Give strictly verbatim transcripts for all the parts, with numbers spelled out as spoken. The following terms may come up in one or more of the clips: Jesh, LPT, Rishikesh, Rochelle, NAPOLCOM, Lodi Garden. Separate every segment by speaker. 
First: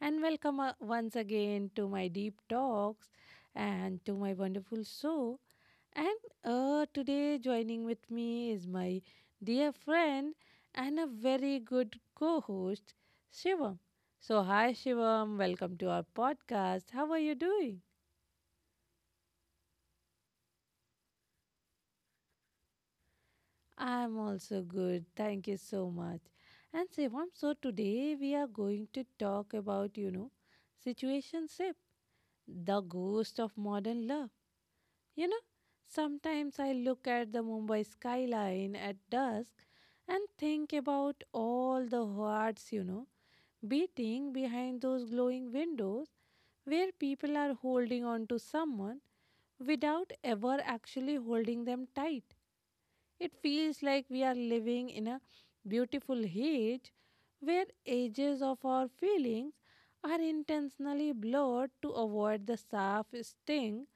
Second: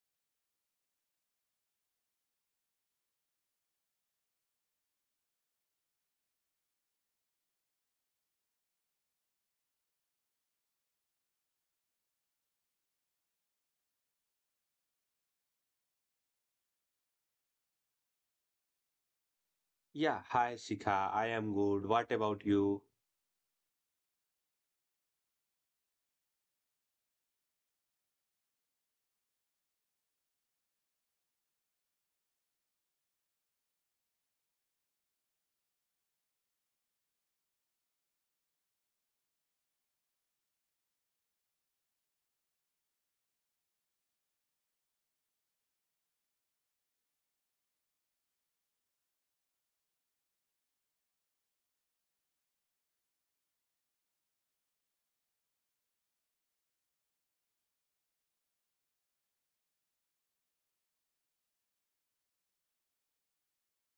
Speaker 1: and welcome uh, once again to my deep talks and to my wonderful show. And uh, today, joining with me is my dear friend and a very good co host, Shivam. So, hi, Shivam, welcome to our podcast. How are you doing?
Speaker 2: Yeah, hi Sika. I am good. What about you?
Speaker 1: I'm also good. Thank you so much. And Shivam, so today we are going to talk about, you know, situationship, the ghost of modern love. You know, sometimes I look at the Mumbai skyline at dusk and think about all the hearts, you know, beating behind those glowing windows where people are holding on to someone without ever actually holding them tight. It feels like we are living in a beautiful age where edges of our feelings are intentionally blurred to avoid the sharp sting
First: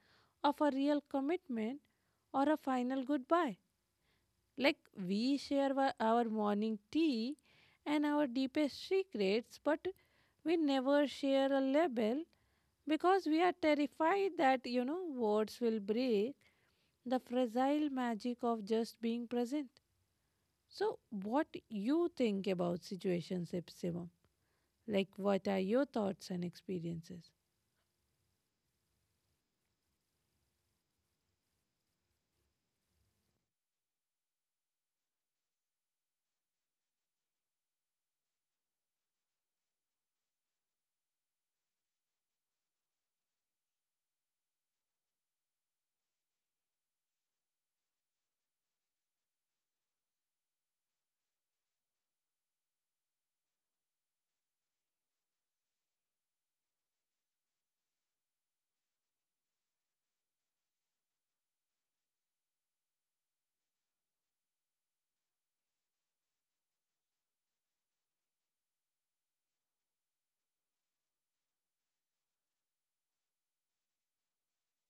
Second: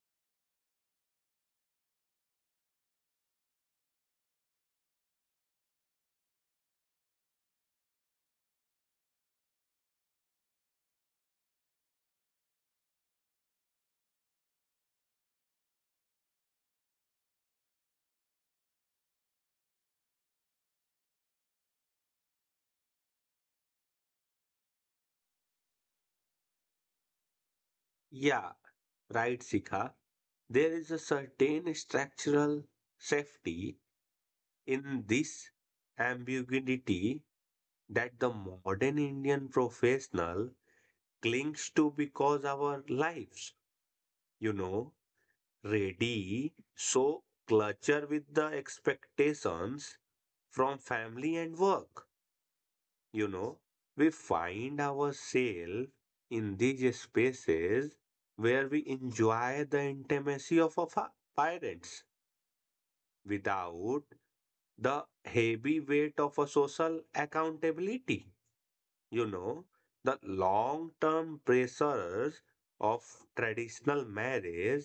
Speaker 1: of a real commitment or a final goodbye. Like we share wa- our morning tea and our deepest secrets, but we never share a label because we are terrified that, you know, words will break the fragile magic of just being present. So, what you think about situationships, Shivam? Like, what are your thoughts and experiences?
Speaker 2: Yeah, right, Sika. There is a certain structural safety in this ambiguity that the modern Indian professional clings to because our lives, you know, ready, so clutter with the expectations from family and work. You know, we find ourselves in these spaces where we enjoy the intimacy of our fa- parents without the heavy weight of a social accountability. You know, the long term pressures of traditional marriage,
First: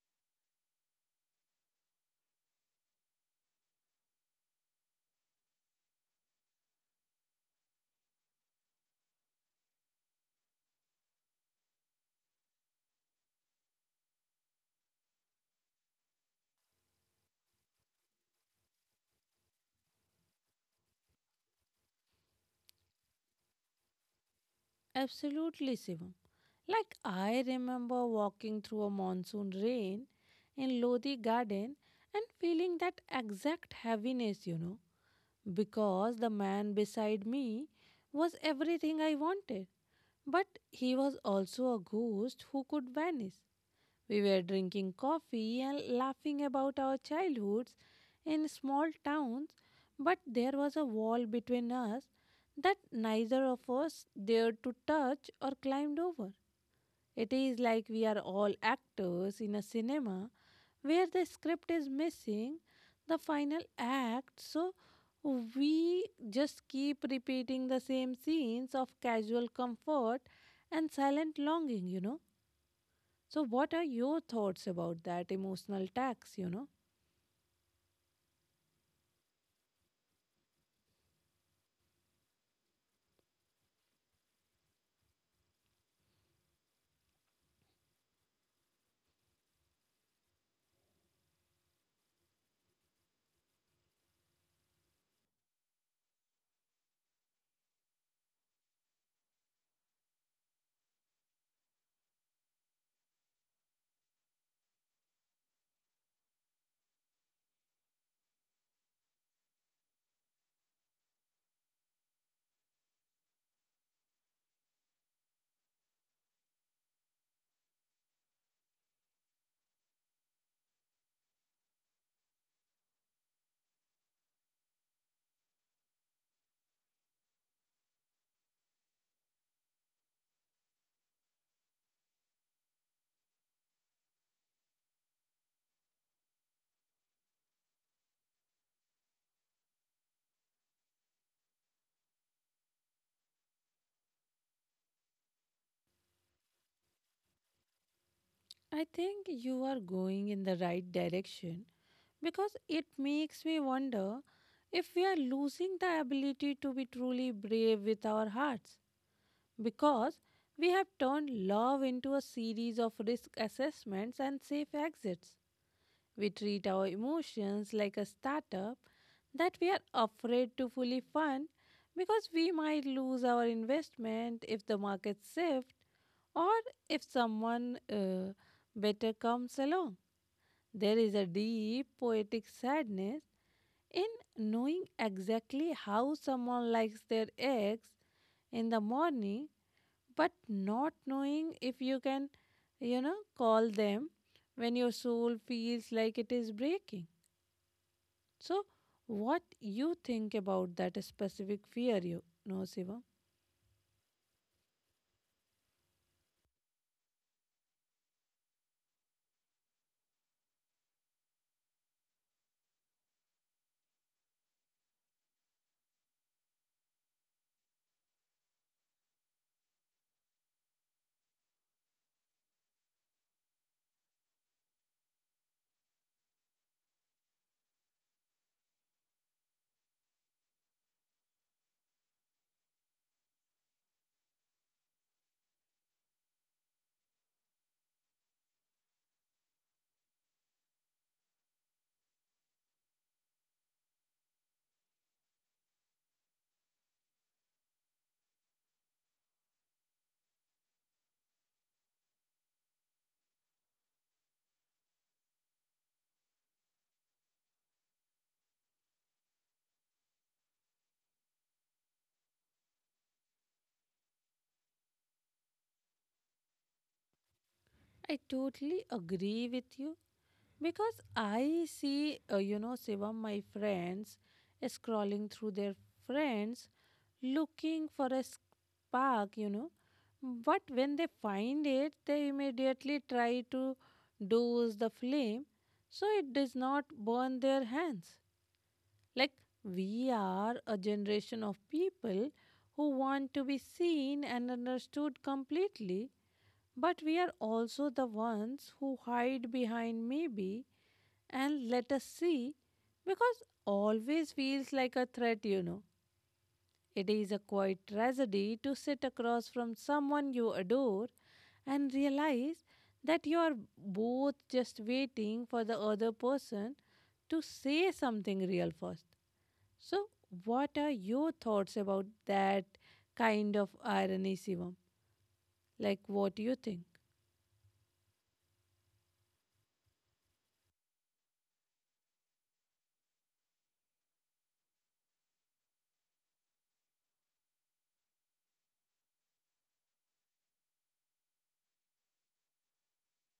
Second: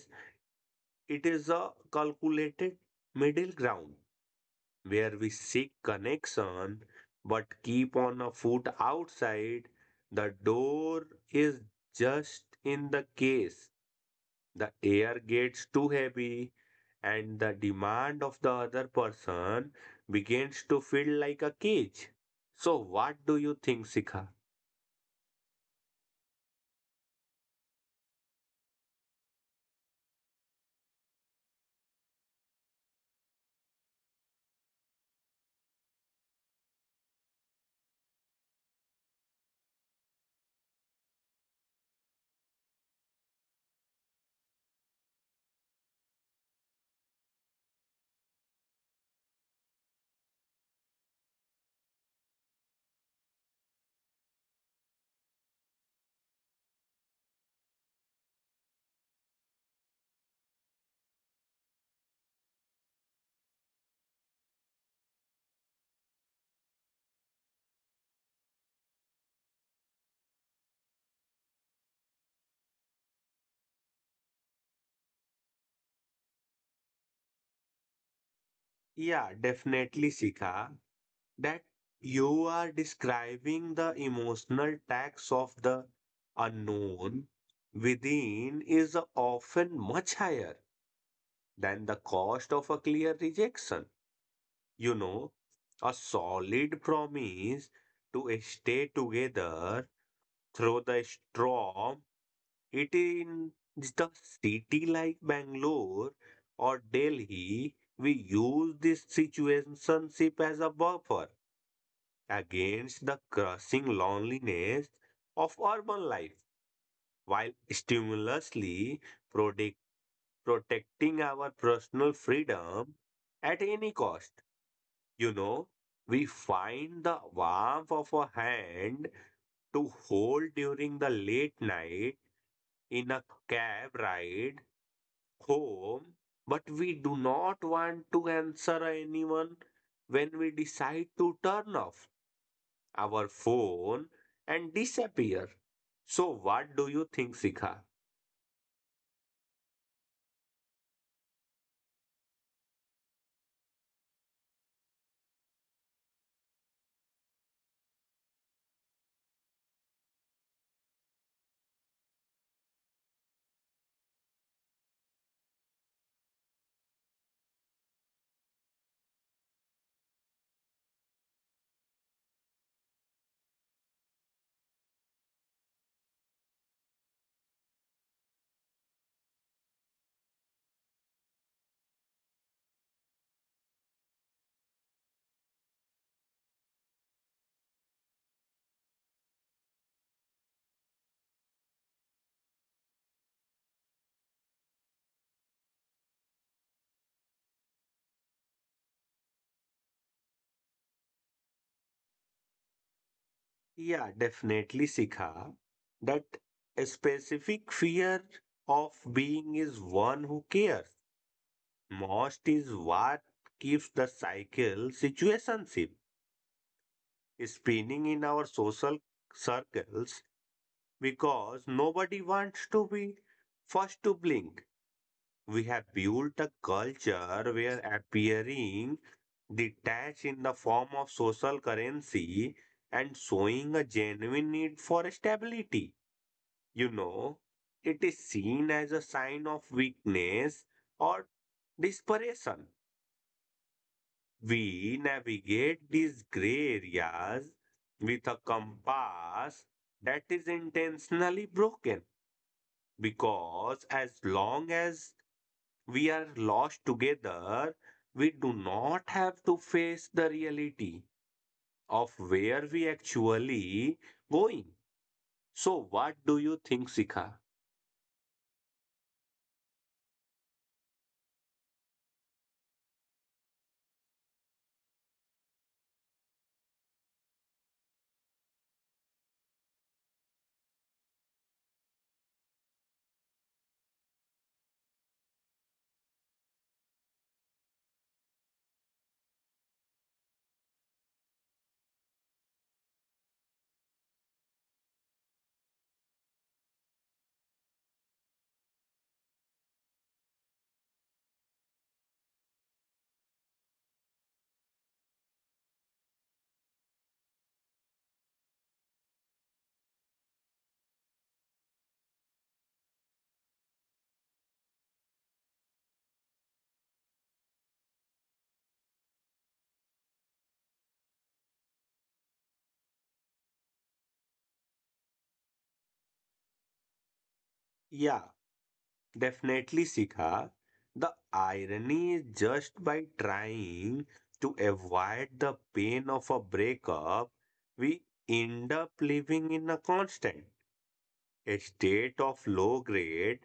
Speaker 2: it is a calculated middle ground where we seek connection but keep on a foot outside. The door is just in the case the air gets too heavy and the demand of the other person begins to feel like a cage. So, what do you think, Sika?
Speaker 1: Absolutely, Shivam. Like I remember walking through a monsoon rain in Lodi Garden and feeling that exact heaviness, you know, because the man beside me was everything I wanted. But he was also a ghost who could vanish. We were drinking coffee and laughing about our childhoods in small towns, but there was a wall between us that neither of us dared to touch or climbed over. It is like we are all actors in a cinema where the script is missing the final act, so we just keep repeating the same scenes of casual comfort and silent longing, you know. So, what are your thoughts about that emotional tax? You know,
Speaker 2: Yeah, definitely, Sika. That you are describing the emotional tax of the unknown within is often much higher than the cost of a clear rejection. You know, a solid promise to stay together through the storm. It in the city like Bangalore or Delhi, we use this situationship as a buffer against the crushing loneliness of urban life while stimulously protect, protecting our personal freedom at any cost. You know, we find the warmth of a hand to hold during the late night in a cab ride home, but we do not want to answer anyone when we decide to turn off our phone and disappear. So what do you think, Sikha?
Speaker 1: I think you are going in the right direction because it makes me wonder if we are losing the ability to be truly brave with our hearts because we have turned love into a series of risk assessments and safe exits. We treat our emotions like a startup that we are afraid to fully fund because we might lose our investment if the markets shift or if someone uh, better comes along. There is a deep poetic sadness in knowing exactly how someone likes their eggs in the morning, but not knowing if you can, you know, call them when your soul feels like it is breaking. So, what you think about that specific fear, you know, Shivam?
Speaker 2: Yeah, definitely, Sikha. That a specific fear of being is one who cares. Most is what keeps the cycle situationship spinning in our social circles because nobody wants to be first to blink. We have built a culture where appearing detached in the form of social currency and showing a genuine need for stability. You know, it is seen as a sign of weakness or desperation. We navigate these gray areas with a compass that is intentionally broken because as long as we are lost together, we do not have to face the reality of where we actually going. So, what do you think, Sikha?
Speaker 1: I totally agree with you because I see, uh, you know, Shivam, my friends scrolling through their friends looking for a spark, you know. But when they find it, they immediately try to douse the flame so it does not burn their hands. Like, we are a generation of people who want to be seen and understood completely, but we are also the ones who hide behind maybe and let us see because always feels like a threat, you know. It is a quiet tragedy to sit across from someone you adore and realize that you are both just waiting for the other person to say something real first. So, what are your thoughts about that kind of irony, Shivam? Like, what do you think?
Speaker 2: Yeah, definitely, Sikha. The irony is just by trying to avoid the pain of a breakup, we end up living in a constant state of low grade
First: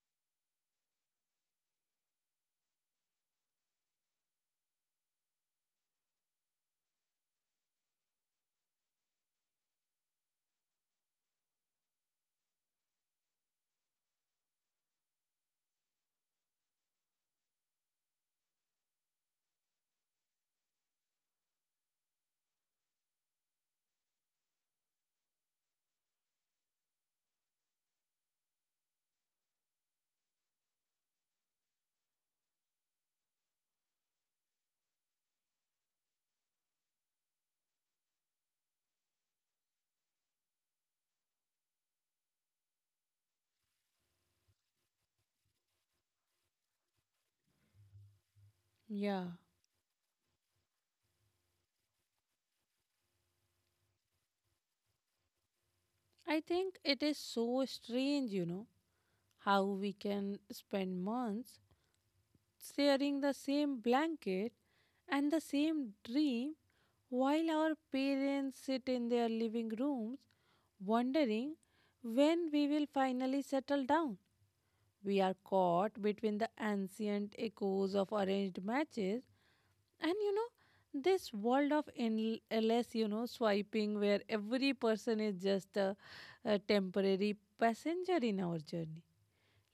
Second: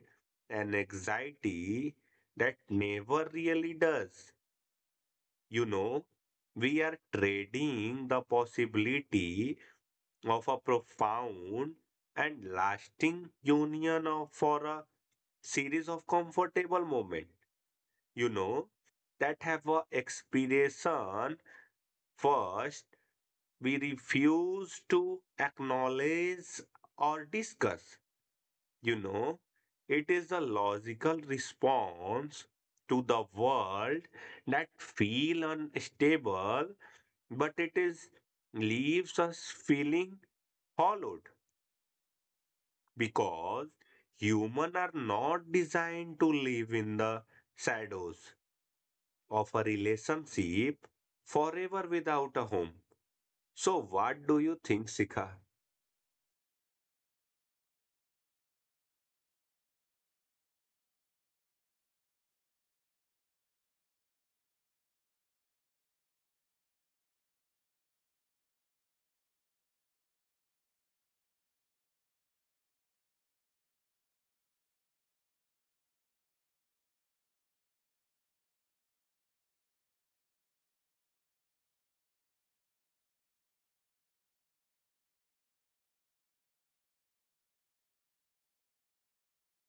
Speaker 2: and anxiety that never really does. You know, we are trading the possibility of a profound and lasting union of, for a series of comfortable moments, you know, that have a expiration first we refuse to acknowledge or discuss, you know. It is the logical response to the world that feel unstable but it is leaves us feeling hollowed because humans are not designed to live in the shadows
Speaker 1: Yeah.
Speaker 2: of a relationship forever without a home. So what do you think, Sikha?
Speaker 1: I think it is so strange, you know, how we can spend months sharing the same blanket and the same dream while our parents sit in their living rooms wondering when we will finally settle down. We are caught between the ancient echoes of arranged matches and you know this world of endless you know swiping where every person is just a, a temporary passenger in our journey.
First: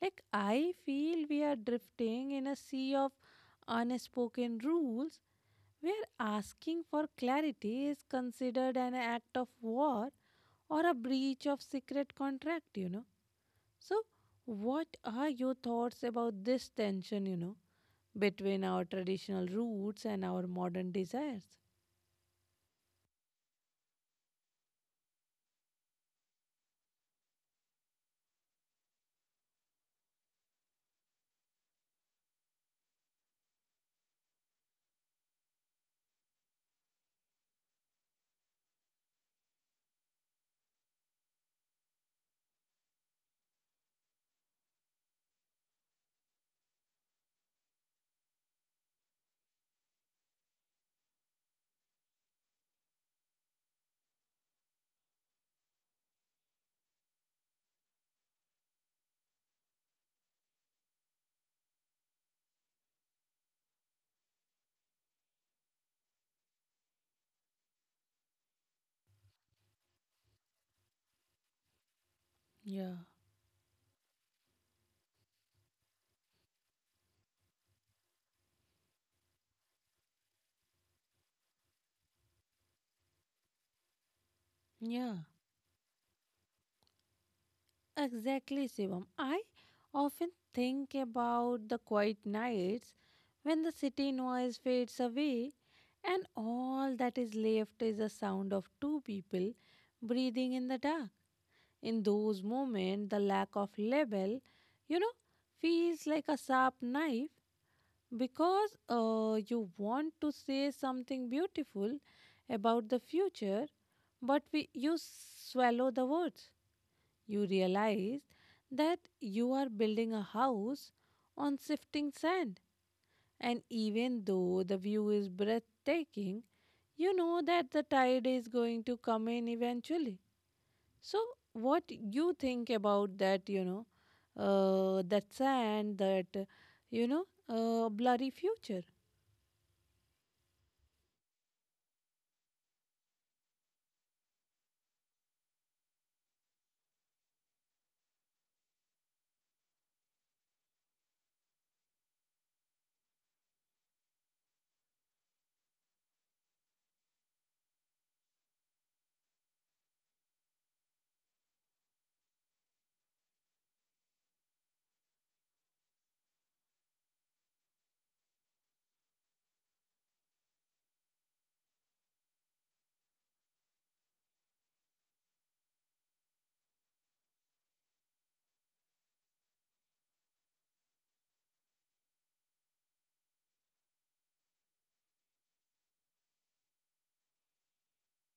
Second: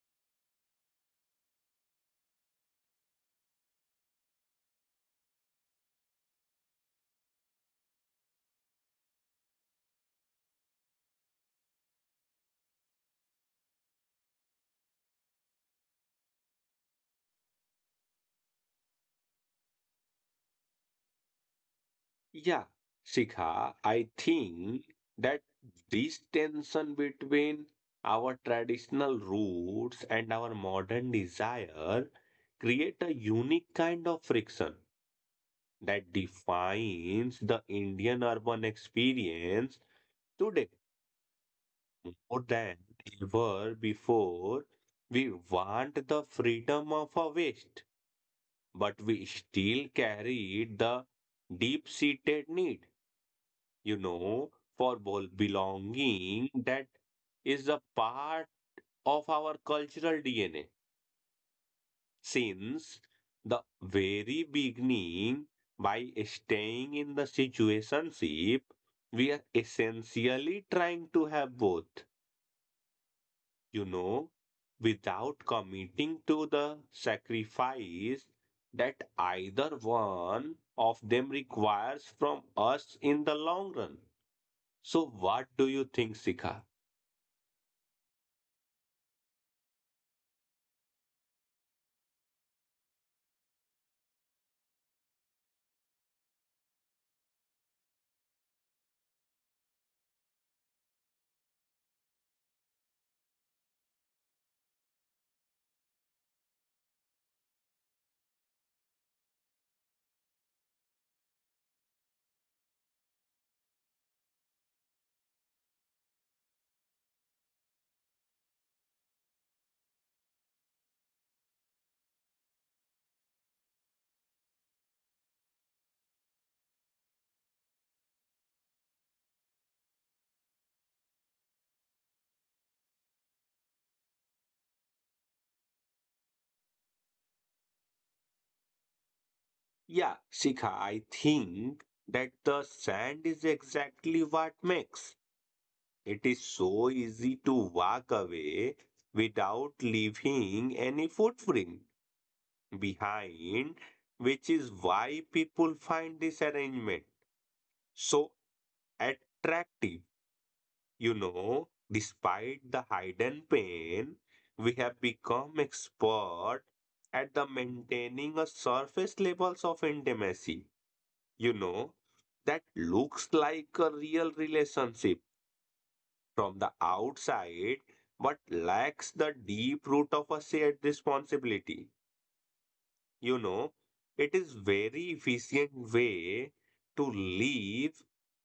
Speaker 1: Like I feel we are drifting in a sea of unspoken rules where asking for clarity is considered an act of war or a breach of secret contract, you know so what are your thoughts about this tension, you know between our traditional roots and our modern desires?
Speaker 2: Yeah, Sikha, I think that this tension between our traditional roots and our modern desire create a unique kind of friction that defines the Indian urban experience today more than ever before. We want the freedom of a West, but we still carry the deep seated need, you know, for bol- belonging that is a part of our cultural D N A. Since the very beginning by staying in the situationship we are essentially trying to have both,
Speaker 1: Yeah,
Speaker 2: you know, without committing to the sacrifice that either one of them requires from us in the long run. So
Speaker 1: yeah,
Speaker 2: what do you think, Sika?
Speaker 1: exactly, Shivam. I often think about the quiet nights when the city noise fades away and all that is left is the sound of two people breathing in the dark. In those moments, the lack of label, you know, feels like a sharp knife because uh, you want to say something beautiful about the future, but we, you swallow the words. You realize that you are building a house on shifting sand. And even though the view is breathtaking, you know that the tide is going to come in eventually. So, what you think about that, you know, uh, that sand, that, uh, you know, uh, blurry future?
Speaker 2: Yeah, Shikha, I think that the sand is exactly what makes it is so easy to walk away without leaving any footprint behind, which is why people find this arrangement so attractive. You know, despite the hidden pain, we have become expert at the maintaining a surface levels of intimacy, you know, that looks like a real relationship from the outside but lacks the deep root of a shared responsibility. You know, it is very efficient way to leave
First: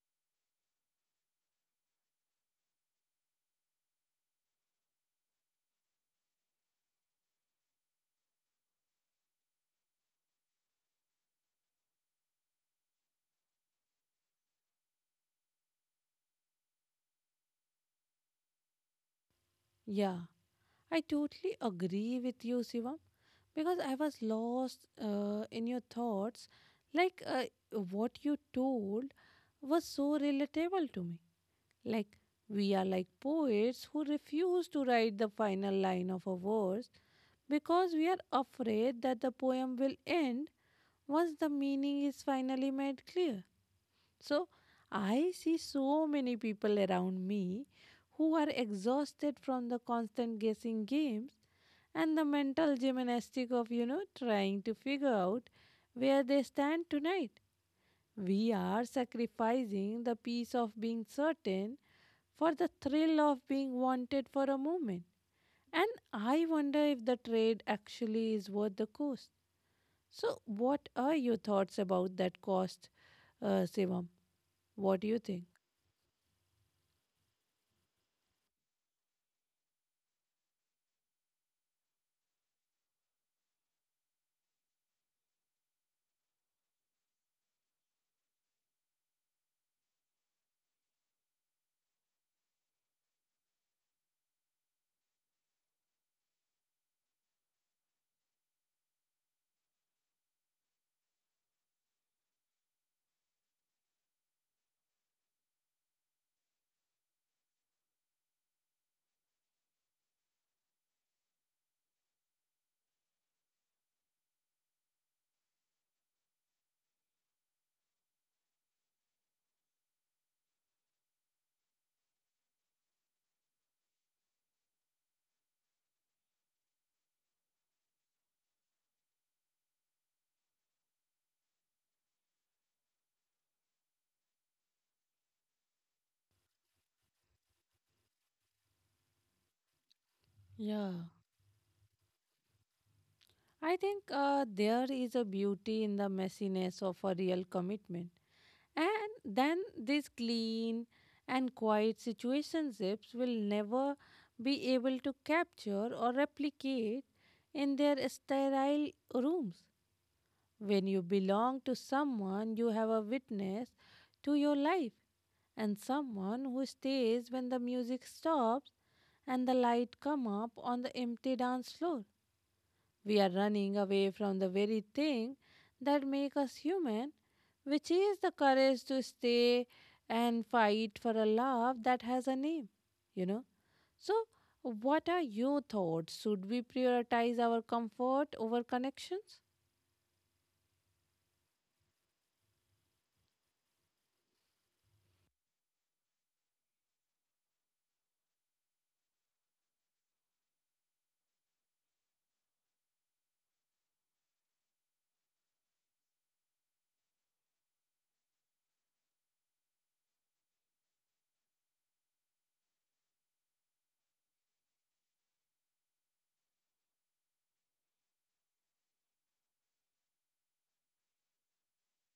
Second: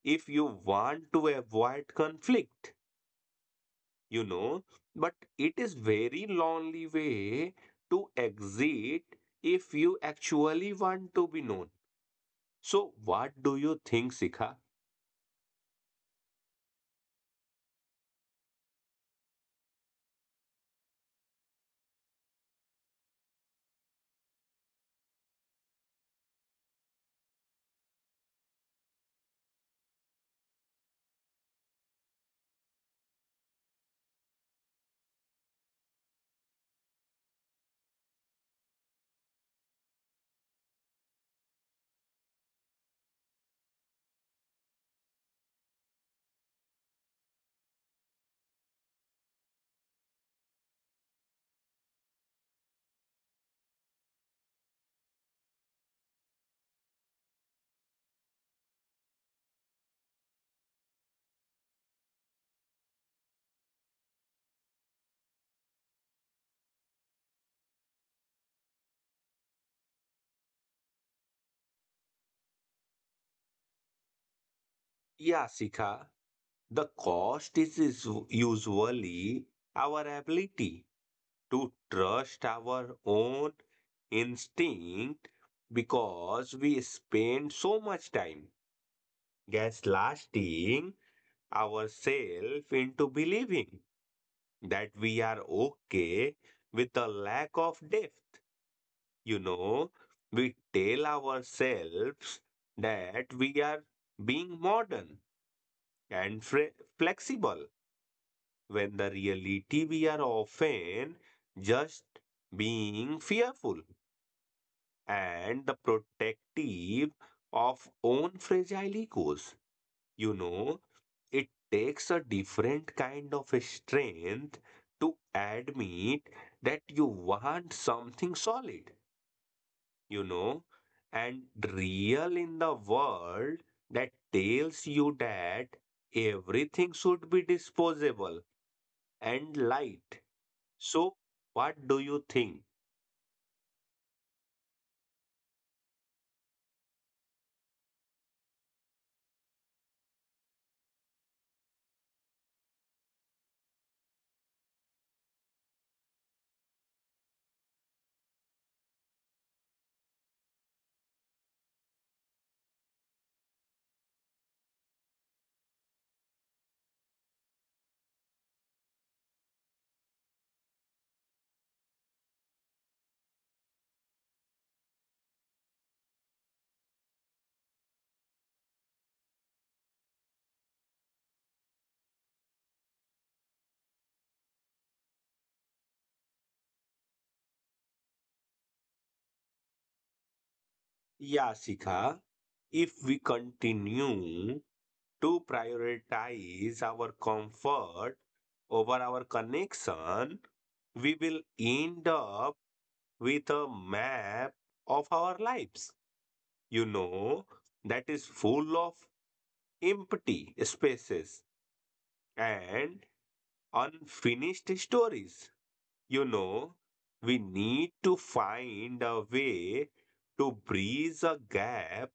Speaker 2: if you want to avoid conflict, you know, but it is very lonely way to exit if you actually want to be known. So what do you think, Sikha?
Speaker 1: Yeah, I totally agree with you, Shivam, because I was lost uh, in your thoughts. Like uh, what you told was so relatable to me. Like we are like poets who refuse to write the final line of a verse because we are afraid that the poem will end once the meaning is finally made clear. So I see so many people around me who are exhausted from the constant guessing games and the mental gymnastic of, you know, trying to figure out where they stand tonight. We are sacrificing the peace of being certain for the thrill of being wanted for a moment. And I wonder if the trade actually is worth the cost. So, what are your thoughts about that cost, uh, Sivam? What do you think?
Speaker 2: Yeah, Sikha. The cost is is usually our ability to trust our own instinct because we spend so much time gaslighting ourselves into believing that we are okay with the lack of depth. You know, we tell ourselves that we are being modern and fre- flexible when the reality we are often just being fearful and the protective of own fragile egos. You know, it takes a different kind of strength to admit that you want something solid, you know, and real in the world that tells you that everything should be disposable and light.
Speaker 1: Yeah.
Speaker 2: So, what do you think,
Speaker 1: I think uh, there is a beauty in the messiness of a real commitment. And then these clean and quiet situationships will never be able to capture or replicate in their sterile rooms. When you belong to someone, you have a witness to your life and someone who stays when the music stops and the light come up on the empty dance floor. We are running away from the very thing that makes us human, which is the courage to stay and fight for a love that has a name, you know. So, what are your thoughts? Should we prioritize our comfort over connections?
Speaker 2: Yasika? If we continue to prioritize our comfort over our connection, we will end up with a map of our lives, you know, that is full of empty spaces and unfinished stories. You know, we need to find a way to bridge a gap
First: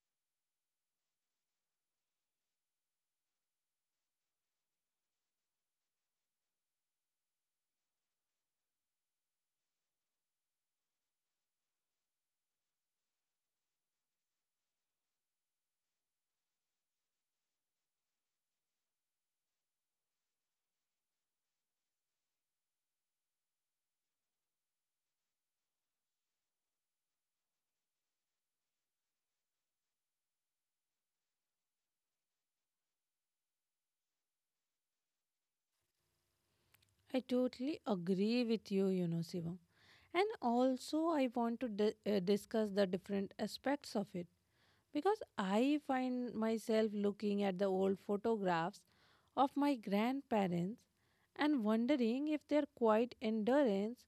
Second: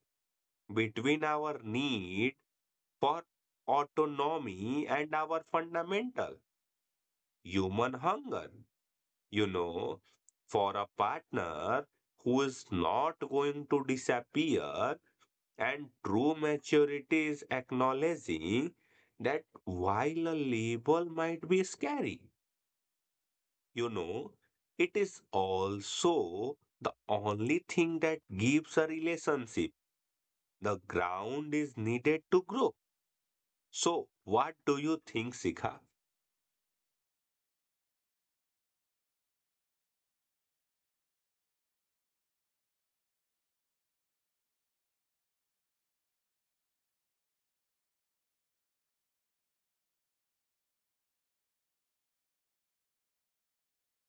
Speaker 2: between our need for autonomy and our fundamental human hunger, you know, for a partner who is not going to disappear. And true maturity is acknowledging that while a label might be scary, you know, it is also the only thing that gives a relationship. The ground is needed to grow. So, what do you think, Sikha?
Speaker 1: I totally agree with you, you know, Sivam. And also, I want to di- uh, discuss the different aspects of it because I find myself looking at the old photographs of my grandparents and wondering if their quiet endurance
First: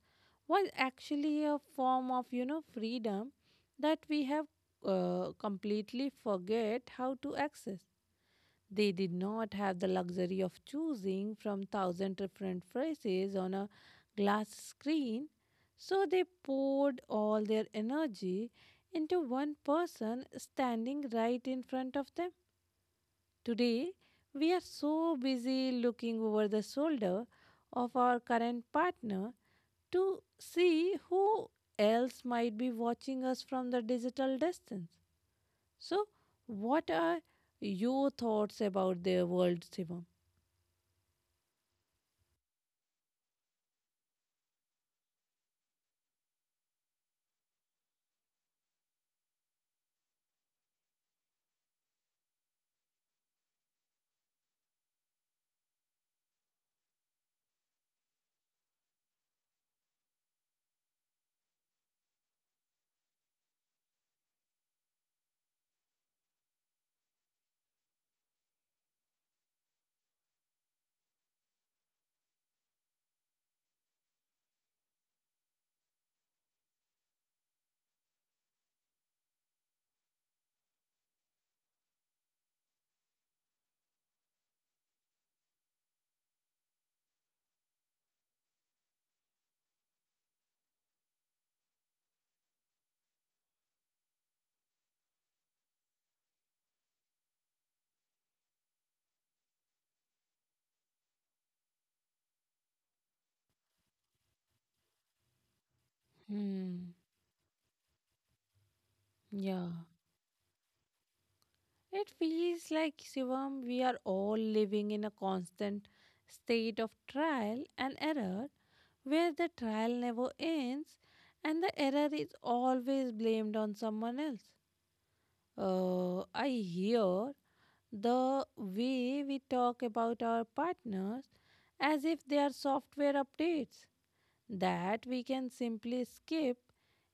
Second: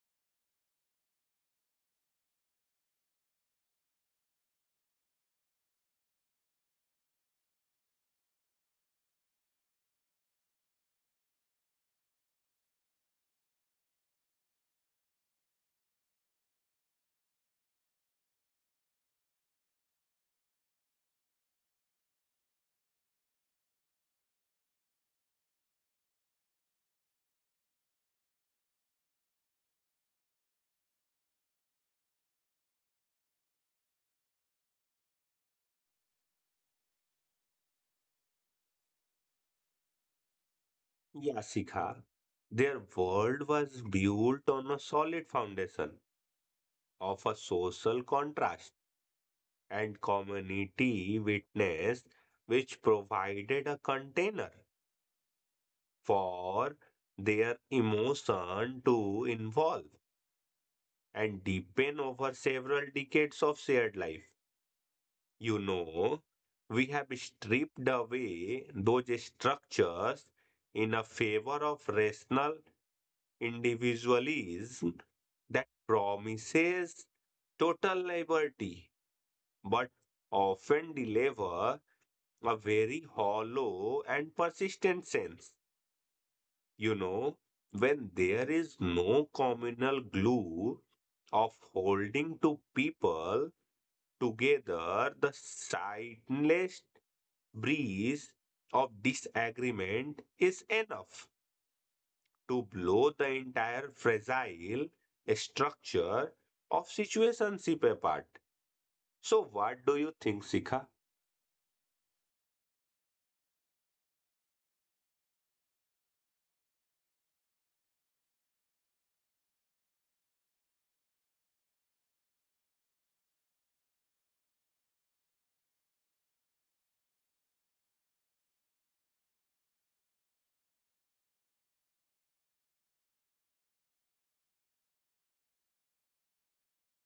Speaker 1: was actually a form of you know freedom that we have uh, completely forget how to access. They did not have the luxury of choosing from thousand different phrases on a glass screen, so they poured all their energy into one person standing right in front of them. Today, we are so busy looking over the shoulder of our current partner to see who else might be watching us from the digital distance. So, what are your thoughts about their world, Shivam?
Speaker 2: Yeah, Sikha. Their world was built on a solid foundation of a social contrast and community witness, which provided a container for their emotion to evolve and deepen over several decades of shared life. You know, we have stripped away those structures in a favor of rational individualism that promises total liberty but often deliver a very hollow and persistent sense. You know, when there is no communal glue of holding two people together, the sightless breeze of disagreement is enough to blow the entire fragile structure
Speaker 1: Hmm.
Speaker 2: of situationship apart. So
Speaker 1: Yeah.
Speaker 2: what do you think, Sikha?
Speaker 1: It feels like, Shivam, we are all living in a constant state of trial and error where the trial never ends and the error is always blamed on someone else. Uh, I hear the way we talk about our partners as if they are software updates that we can simply skip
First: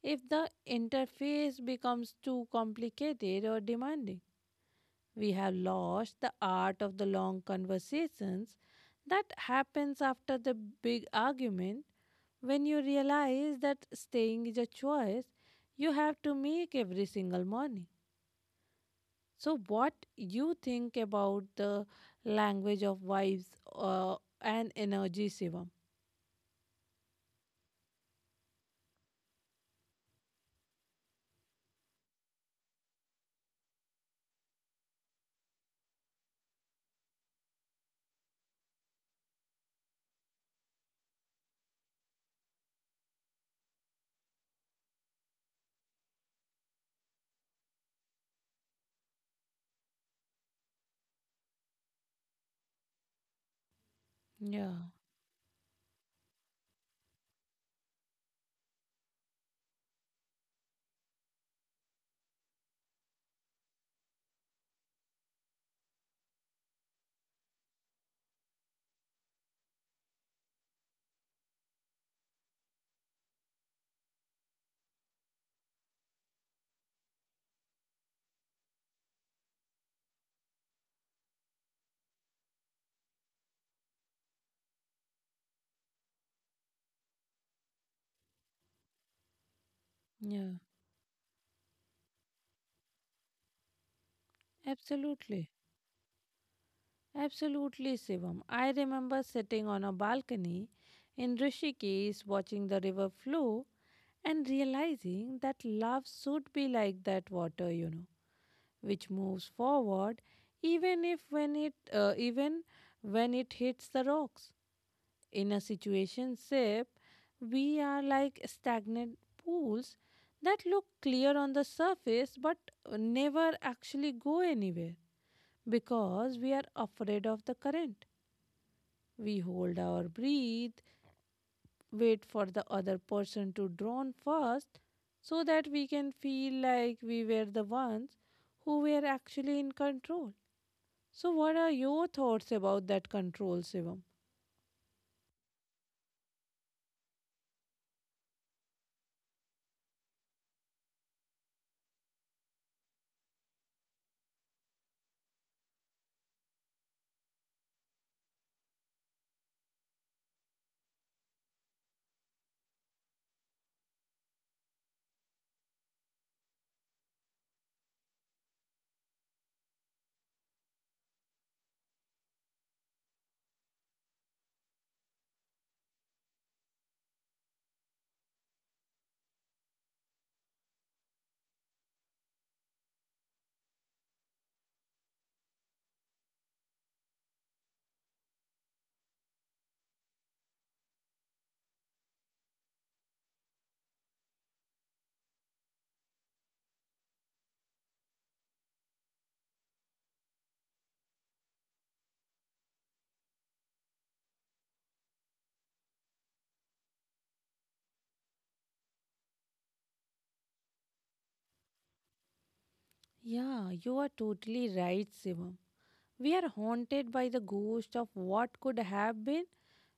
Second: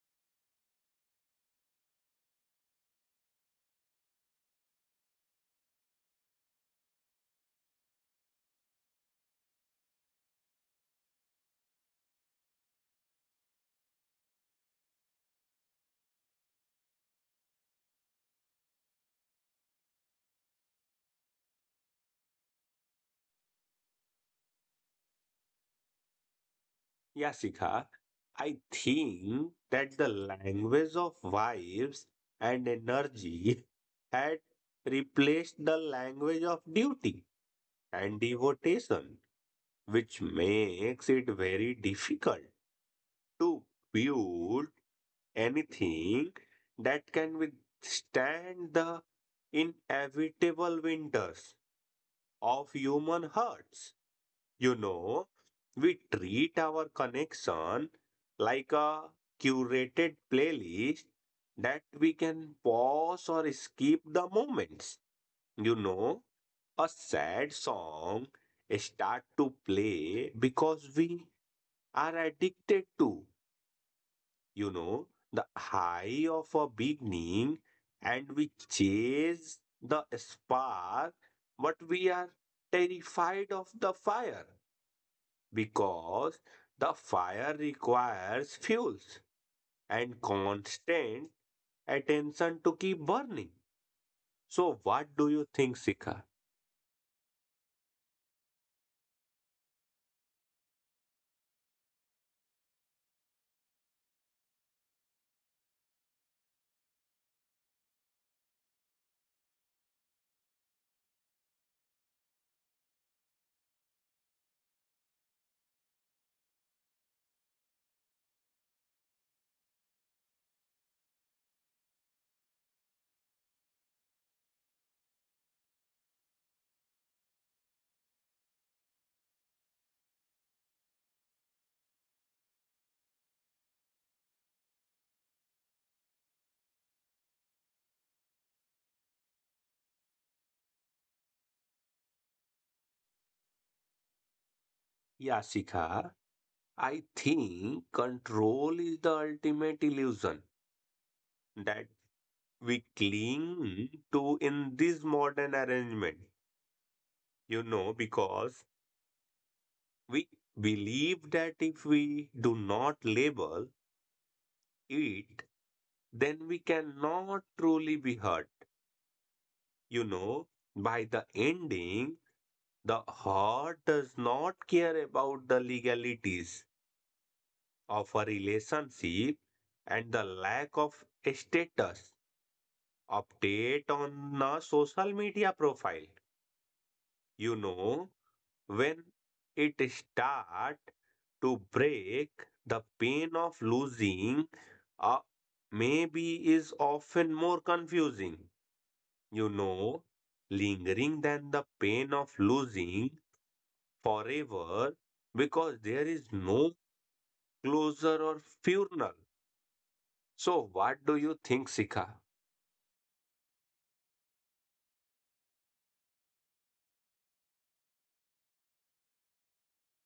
Speaker 1: if the interface becomes too complicated or demanding. We have lost the art of the long conversations that happens after the big argument when you realize that staying is a choice you have to make every single morning. So, what you think about the language of wives uh, and energy, Shivam?
Speaker 2: Yeah, Sikha, I think that the language of vibes and energy had replaced the language of duty and devotion, which makes it very difficult to build anything that can withstand the inevitable winters of human hearts. You
Speaker 1: Yeah,
Speaker 2: know, we treat our connection like a curated playlist that we can pause or skip the moments. You know, a sad song start to play because we are addicted to, you know, the high of a beginning, and we chase the spark, but we are terrified of the fire because the fire requires fuels and
Speaker 1: yeah,
Speaker 2: constant attention to keep burning. So, what do you
Speaker 1: absolutely.
Speaker 2: think, Sika?
Speaker 1: Absolutely, Shivam. I remember sitting on a balcony in Rishikesh watching the river flow and realizing that love should be like that water, you know, which moves forward even if when it uh, even when it hits the rocks. In a situation ship, we are like stagnant pools that look clear on the surface but never actually go anywhere because we are afraid of the current. We hold our breath, wait for the other person to drown first, so that we can feel like we were the ones who were actually in control. So, what are your thoughts about that control, Shivam?
Speaker 2: Yeah, Sika, I think control is the ultimate illusion that we cling to in this modern arrangement, you know, because we believe that if we do not label it, then we cannot truly be hurt. You know, by the ending, the heart does not care about the legalities of a relationship and the lack of status update on a social media profile. You know, when it start to break the pain of losing uh, maybe is often more confusing, you know, lingering than the pain of losing forever because there is no closure or funeral. So what do you think, Sikha?
Speaker 1: Yeah, you are totally right, Shivam. We are haunted by the ghost of what could have been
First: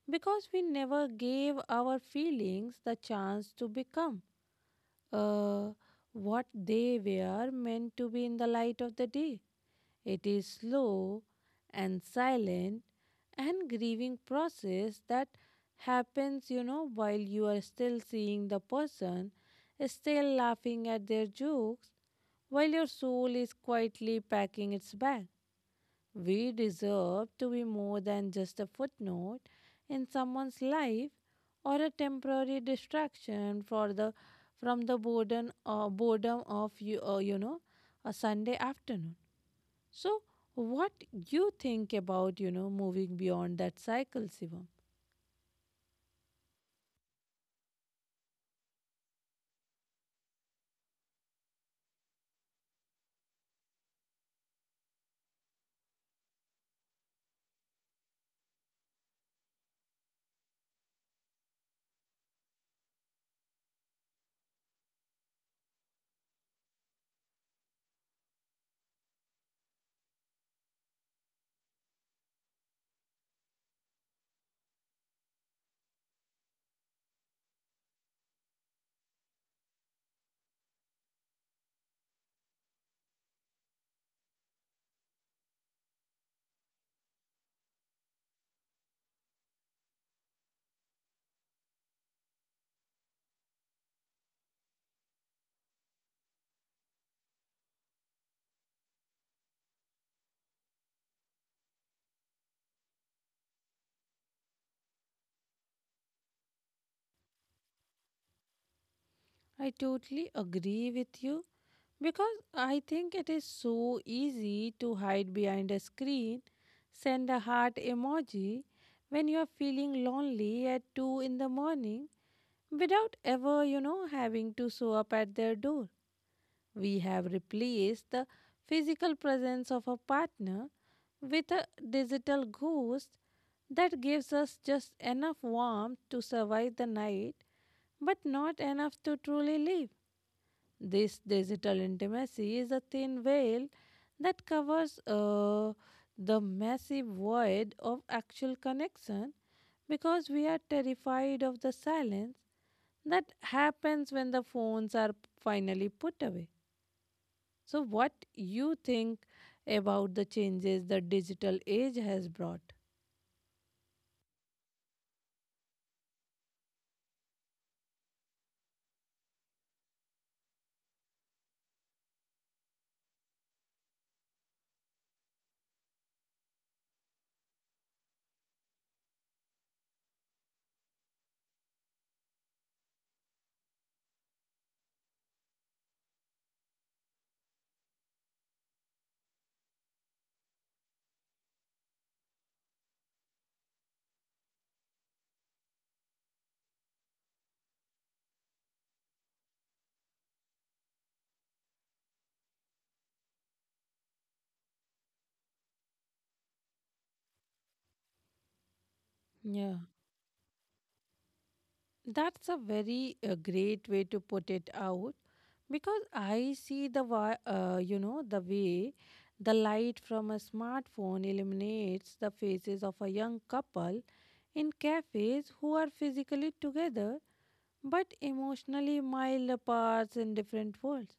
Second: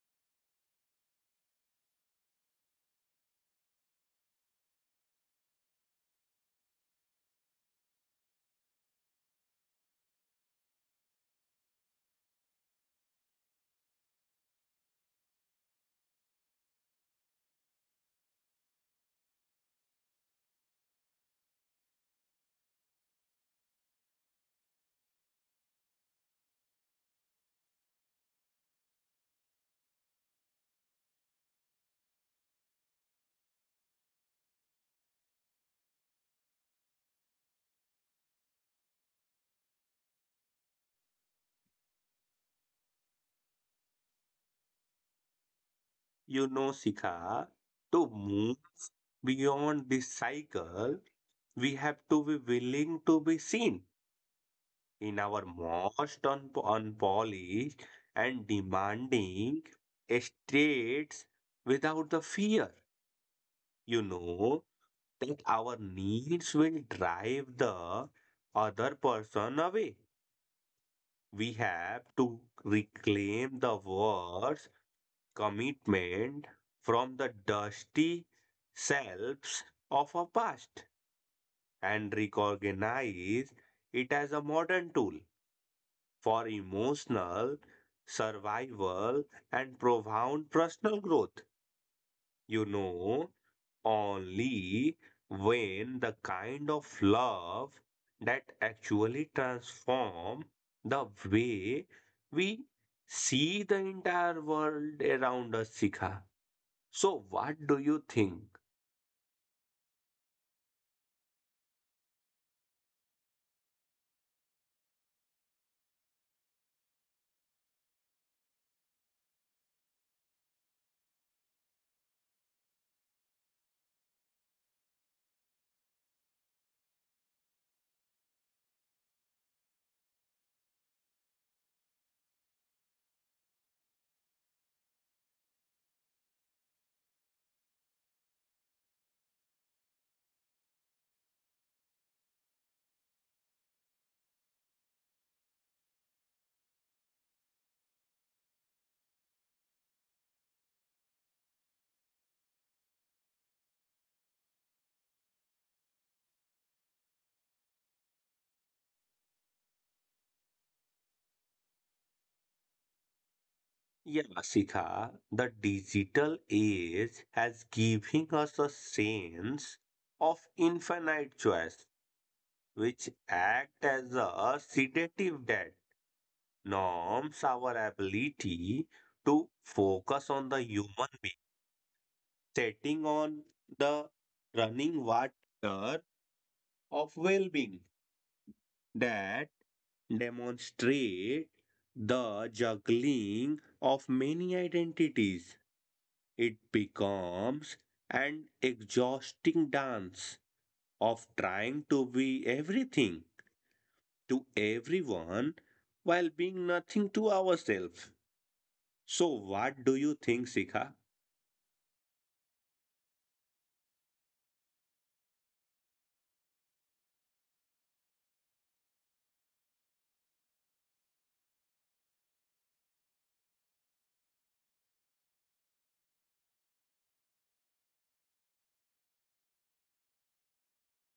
Speaker 1: because we never gave our feelings the chance to become uh, what they were meant to be in the light of the day. It is slow and silent and grieving process that happens, you know, while you are still seeing the person, still laughing at their jokes, while your soul is quietly packing its bag. We deserve to be more than just a footnote in someone's life or a temporary distraction for the from the boredom, uh, boredom of you, uh, you know, a Sunday afternoon. So, what you think about, you know, moving beyond that cycle, Shivam?
Speaker 2: You know, Sikha, to move beyond this cycle we have to be willing to be seen in our most un- unpolished and demanding states without the fear, you know, that our needs will drive the other person away. We have to reclaim the words commitment from the dusty selves of our past and recognize it as a modern tool for emotional survival and profound personal growth. You know, only when the kind of love that actually transform the way we see the entire world around us, Sikha. So, what do you think?
Speaker 1: I totally agree with you because I think it is so easy to hide behind a screen, send a heart emoji when you are feeling lonely at two in the morning without ever, you know, having to show up at their door. We have replaced the physical presence of a partner with a digital ghost that gives us just enough warmth to survive the night, but not enough to truly live. This digital intimacy is a thin veil that covers uh, the massive void of actual connection because we are terrified of the silence that happens when the phones are finally put away. So, what you think about the changes the digital age has brought?
Speaker 2: Yeah, Sikha, the digital age has given us a sense of infinite choice which act as a sedative that norms our ability to focus on the human being, setting on the running water of well being that demonstrate the juggling of many identities. It becomes an exhausting dance of trying to be everything to everyone while being nothing to ourselves. So,
Speaker 1: Yeah.
Speaker 2: what do you think, Sika?
Speaker 1: That's a very uh, great way to put it out because I see the wi- uh, you know, the way the light from a smartphone illuminates the faces of a young couple in cafes who are physically together but emotionally mile apart in different worlds.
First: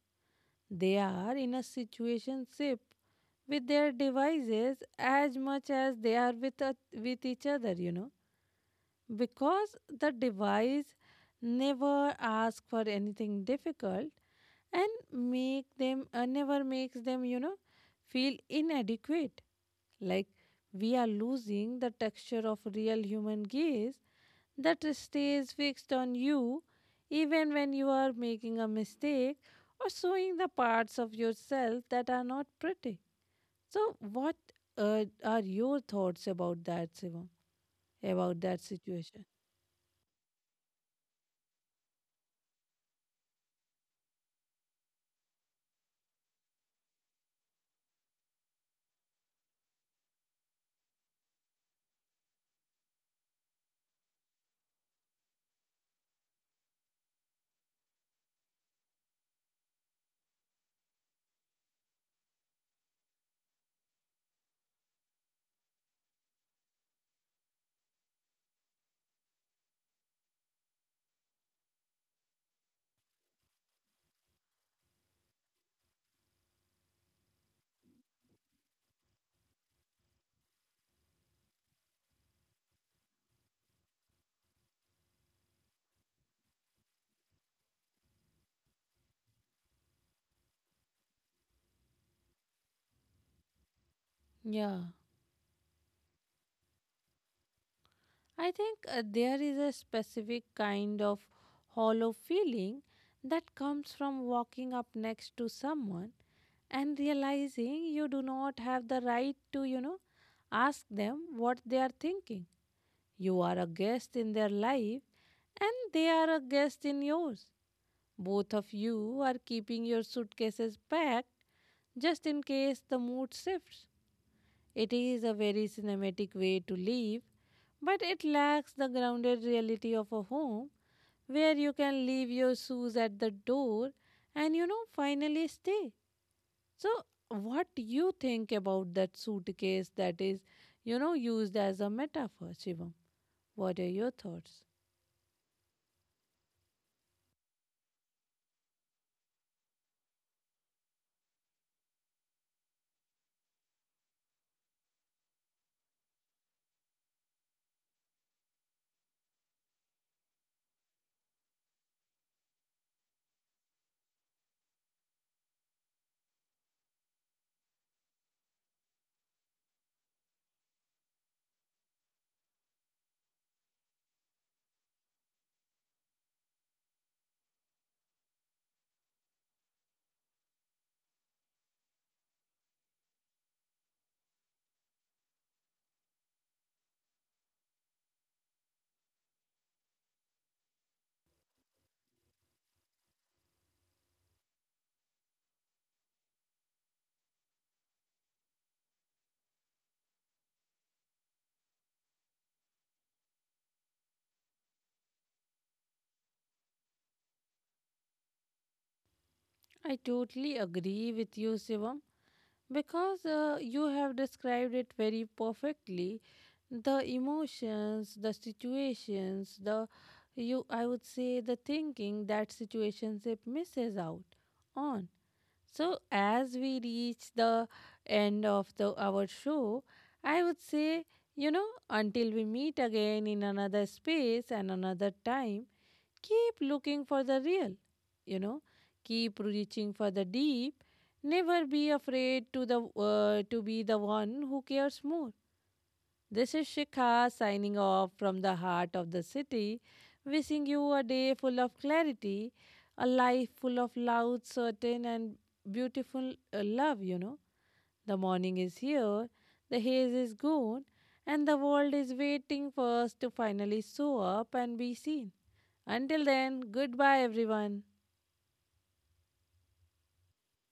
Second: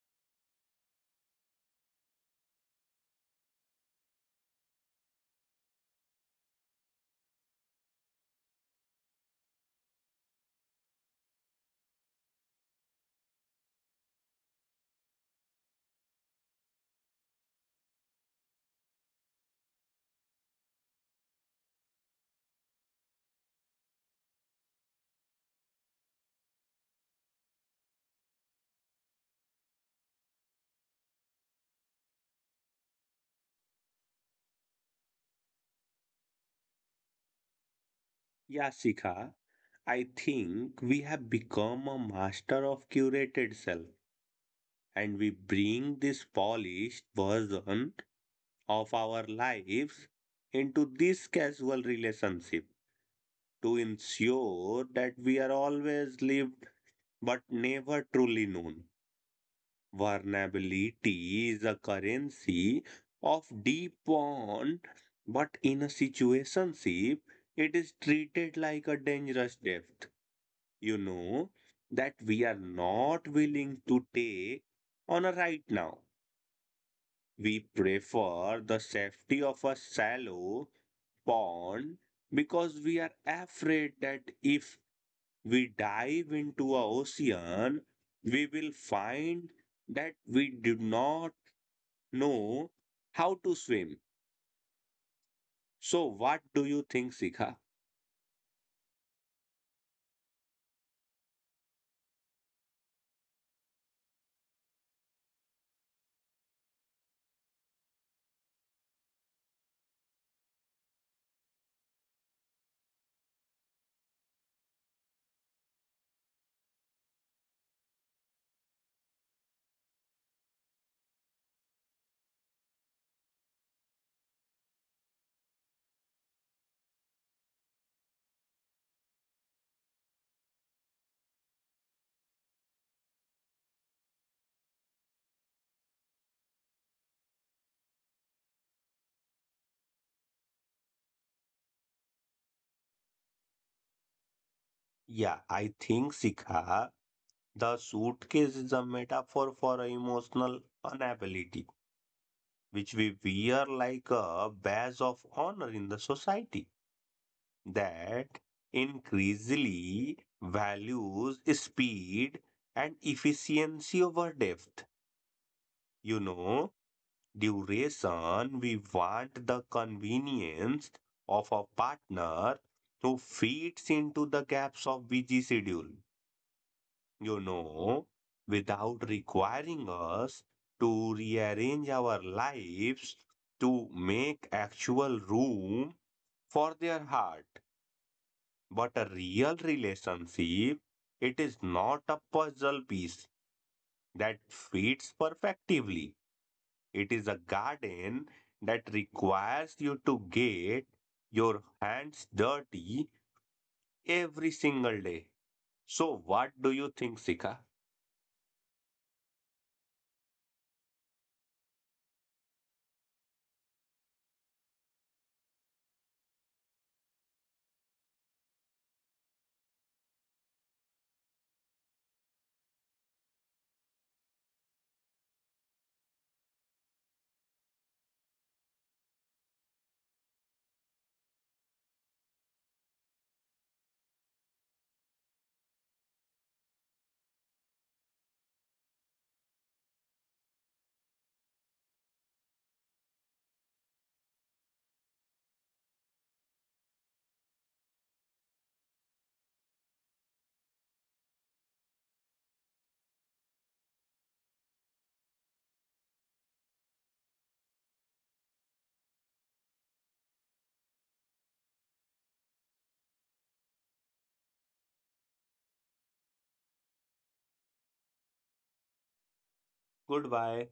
Speaker 1: They are in a situationship with their devices as much as they are with a, with each other, you know, because the device never asks for anything difficult and make them uh, never makes them, you know feel inadequate. Like we are losing the texture of real human gaze that stays fixed on you even when you are making a mistake or showing the parts of yourself that are not pretty. So what uh, are your thoughts about that, Shivam, about that
Speaker 2: Yeah,
Speaker 1: situation?
Speaker 2: Sika, I think we have become a master of curated self and we bring this polished version of our lives into this casual relationship to ensure that we are always lived but never truly known. Vulnerability is a currency of deep bond, but in a situationship, it is treated like a dangerous debt. You know that we are not willing to take on a right now. We prefer the safety of a shallow pond because we are afraid that if we dive into a ocean, we will find that we do not know how to swim.
Speaker 1: Yeah,
Speaker 2: So, what do you think, Sika?
Speaker 1: I think uh, there is a specific kind of hollow feeling that comes from walking up next to someone and realizing you do not have the right to, you know, ask them what they are thinking. You are a guest in their life and they are a guest in yours. Both of you are keeping your suitcases packed just in case the mood shifts. It is a very cinematic way to live, but it lacks the grounded reality of a home where you can leave your shoes at the door and you know finally stay. So what do you think about that suitcase that is you know used as a metaphor, Shivam? What are your thoughts?
Speaker 2: Yeah, I think Sikha, the suitcase is a metaphor for emotional unavailability, which we wear like a badge of honor in the society that increasingly values speed and efficiency over depth. You know, duration. We want the convenience of a partner who fits into the gaps of busy schedule, you know, without requiring us to rearrange our lives to make actual room for their heart. But a real relationship, it is not a puzzle piece that fits perfectly. It is a garden that requires you to get your hands dirty every single day. So, what do you think, Sika?
Speaker 1: I totally agree with you, Shivam, because uh, you have described it very perfectly, the emotions, the situations, the you I would say the thinking that situationship misses out on. So as we reach the end of the our show, I would say, you know, until we meet again in another space and another time, keep looking for the real, you know keep reaching for the deep, never be afraid to the uh, to be the one who cares more. This is Shikha signing off from the heart of the city, wishing you a day full of clarity, a life full of loud certain and beautiful uh, love, you know the morning is here, the haze is gone, and the world is waiting for us to finally show up and be seen. Until then, goodbye, everyone.
Speaker 2: Goodbye.